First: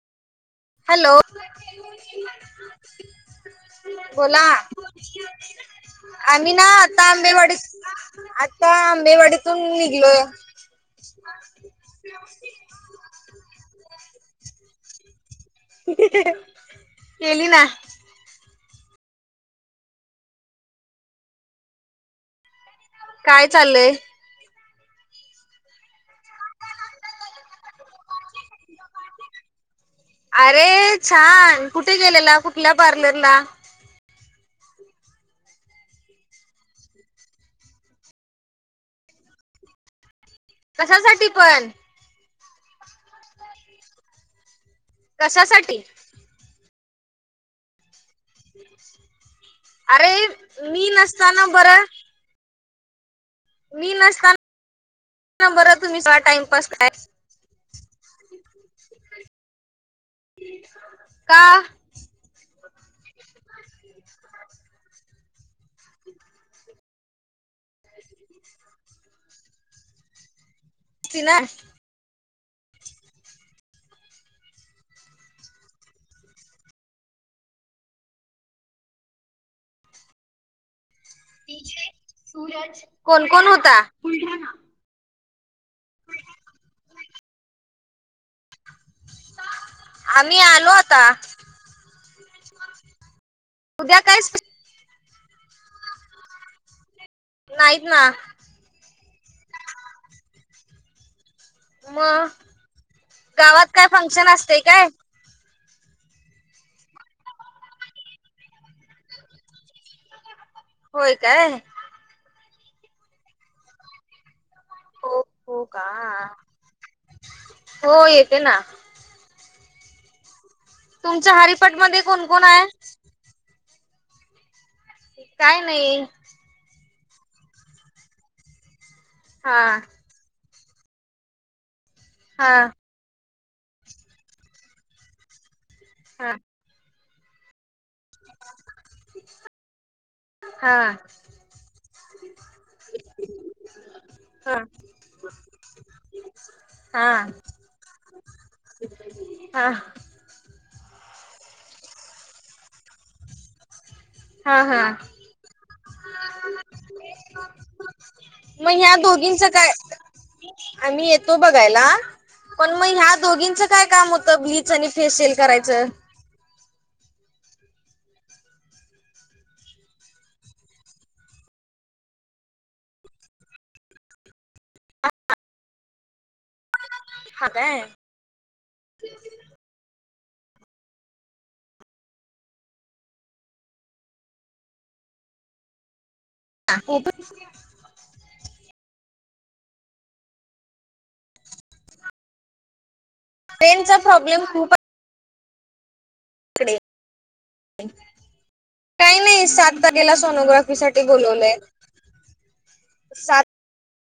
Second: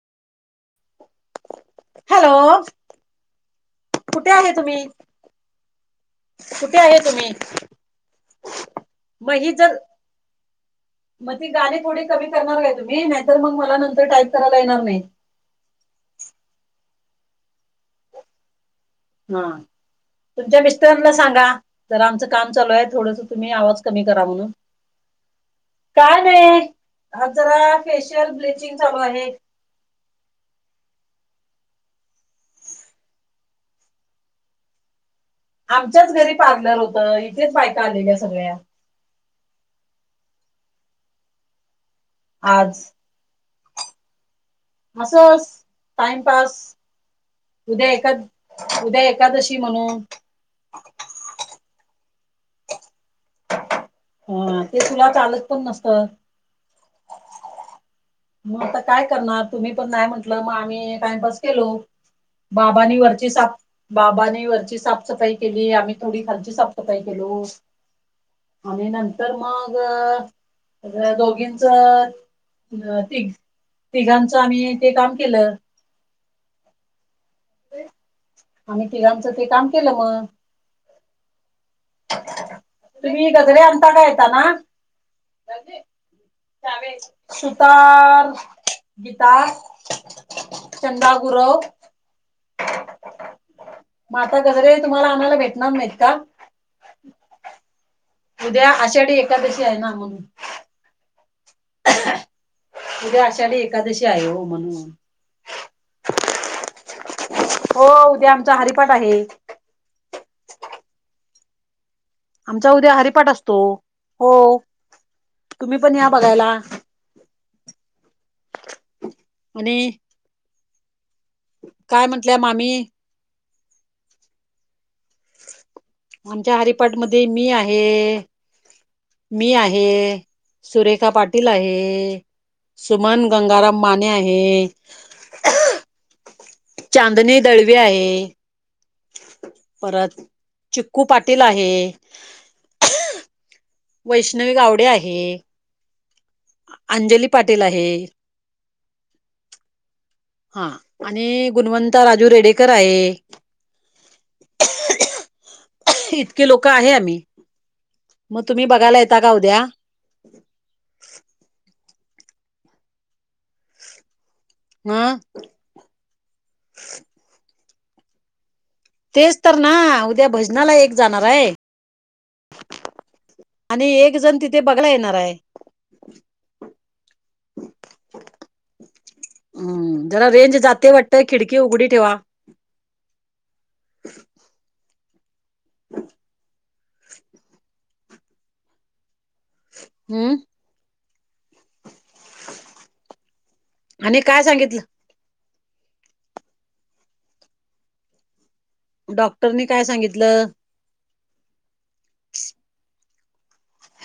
Hello! Hello, कुठे बोला आहे तुम्ही? आम्ही ना कुठे आहे आता तुम्ही आंबेवाडीत आता मग ही आंबेवाडीतून जर निघलोय मग ती गाणी थोडी कमी करणार काय तुम्ही नाहीतर मग मला नंतर टाईप करायला येणार नाही. केली ना हा तुमच्या मिस्टराना सांगा जरा आमचं काम चालू आहे थोडस काय तुम्ही आवाज चाललय कमी करा म्हणून काय नाही आज जरा फेशियल ब्लचिंग चालू आहे अरे छान! कुठे गेलेला? कुठल्या पार्लरला? आमच्याच घरी पार्लर होतं इथेच बायका आलेल्या सगळ्या कशासाठी पण? आज असं कशासाठी टाइमपास उद्या एकदास अरे मी नसताना बरं मी नसताना हा ते तुला चालत पण बरं तुम्ही नसतं सगळा टाइमपास काय? मग आता काय करणार तुम्ही पण नाही म्हंटलं मग आम्ही टाइमपास का केलो बाबानी वरची साप बाबानी वरची साफसफाई केली आम्ही थोडी खालची साफसफाई केलो आणि नंतर मग ना दोघींच अ अ तिघ तिघांचं आम्ही ते काम केलं आम्ही तिघाचं ते काम केलं मग कोण तुम्ही कोण होता? झाले सुतार गीता, आम्ही आलो आता चंदा गुरव उद्या काय स्पेशल? सदरे तुम्हाला आणायला भेटणार नाहीत का? हम्. नाहीत ना. उद्या आषाढी एकादशी आहे ना म्हणून. मग उद्या आषाढी गावात काय एकादशी आहे फंक्शन हो असते काय म्हणून. हो उद्या आमचा हरिपाट आहे. होय काय? आमचा उद्या हरिपाट असतो. हो. हो. हो तुम्ही का? पण या बघायला हो येते ना. आणि? तुमच्या हरिपाठ मध्ये काय कोण म्हंटल्या कोण आहे? मामी काय नाही. आमच्या हरिपाठ मध्ये मी आहे मी हा आहे. सुरेखा पाटील आहे. हा सुमन गंगाराम माने आहे. हा चांदने दळवे आहे. परत हा चिक्कू पाटील आहे. वैष्णवी हा गावडे आहे. [inaudible] हा अंजली पाटील आहे. हा हा आणि गुणवंता राजू रेडेकर आहे. हा हा इतके लोक आहे आम्ही. तुम्ही मग या बघायला येता का दोघींच उद्या काय? आम्ही येतो बघायला, पण मग ह्या दोघींच काय काम होतं की, चिनी ह फेशियल करायचं. तेच तर ना उद्या भजनाला एक जाणार आहे. आणि एक जण तिथे बघला येणार आहे. हा काय. हा जरा रेंज जाते वाटतय खिडकी उघडी ठेवा. [inaudible] ह [inaudible] हम्म पेन चा आणि काय प्रॉब्लेम खूप आहे. सांगितलं इकडे काही नाही डॉक्टरनी काय सात तारीला सांगितलं सोनोग्राफीसाठी- साठी बोलवलय. सात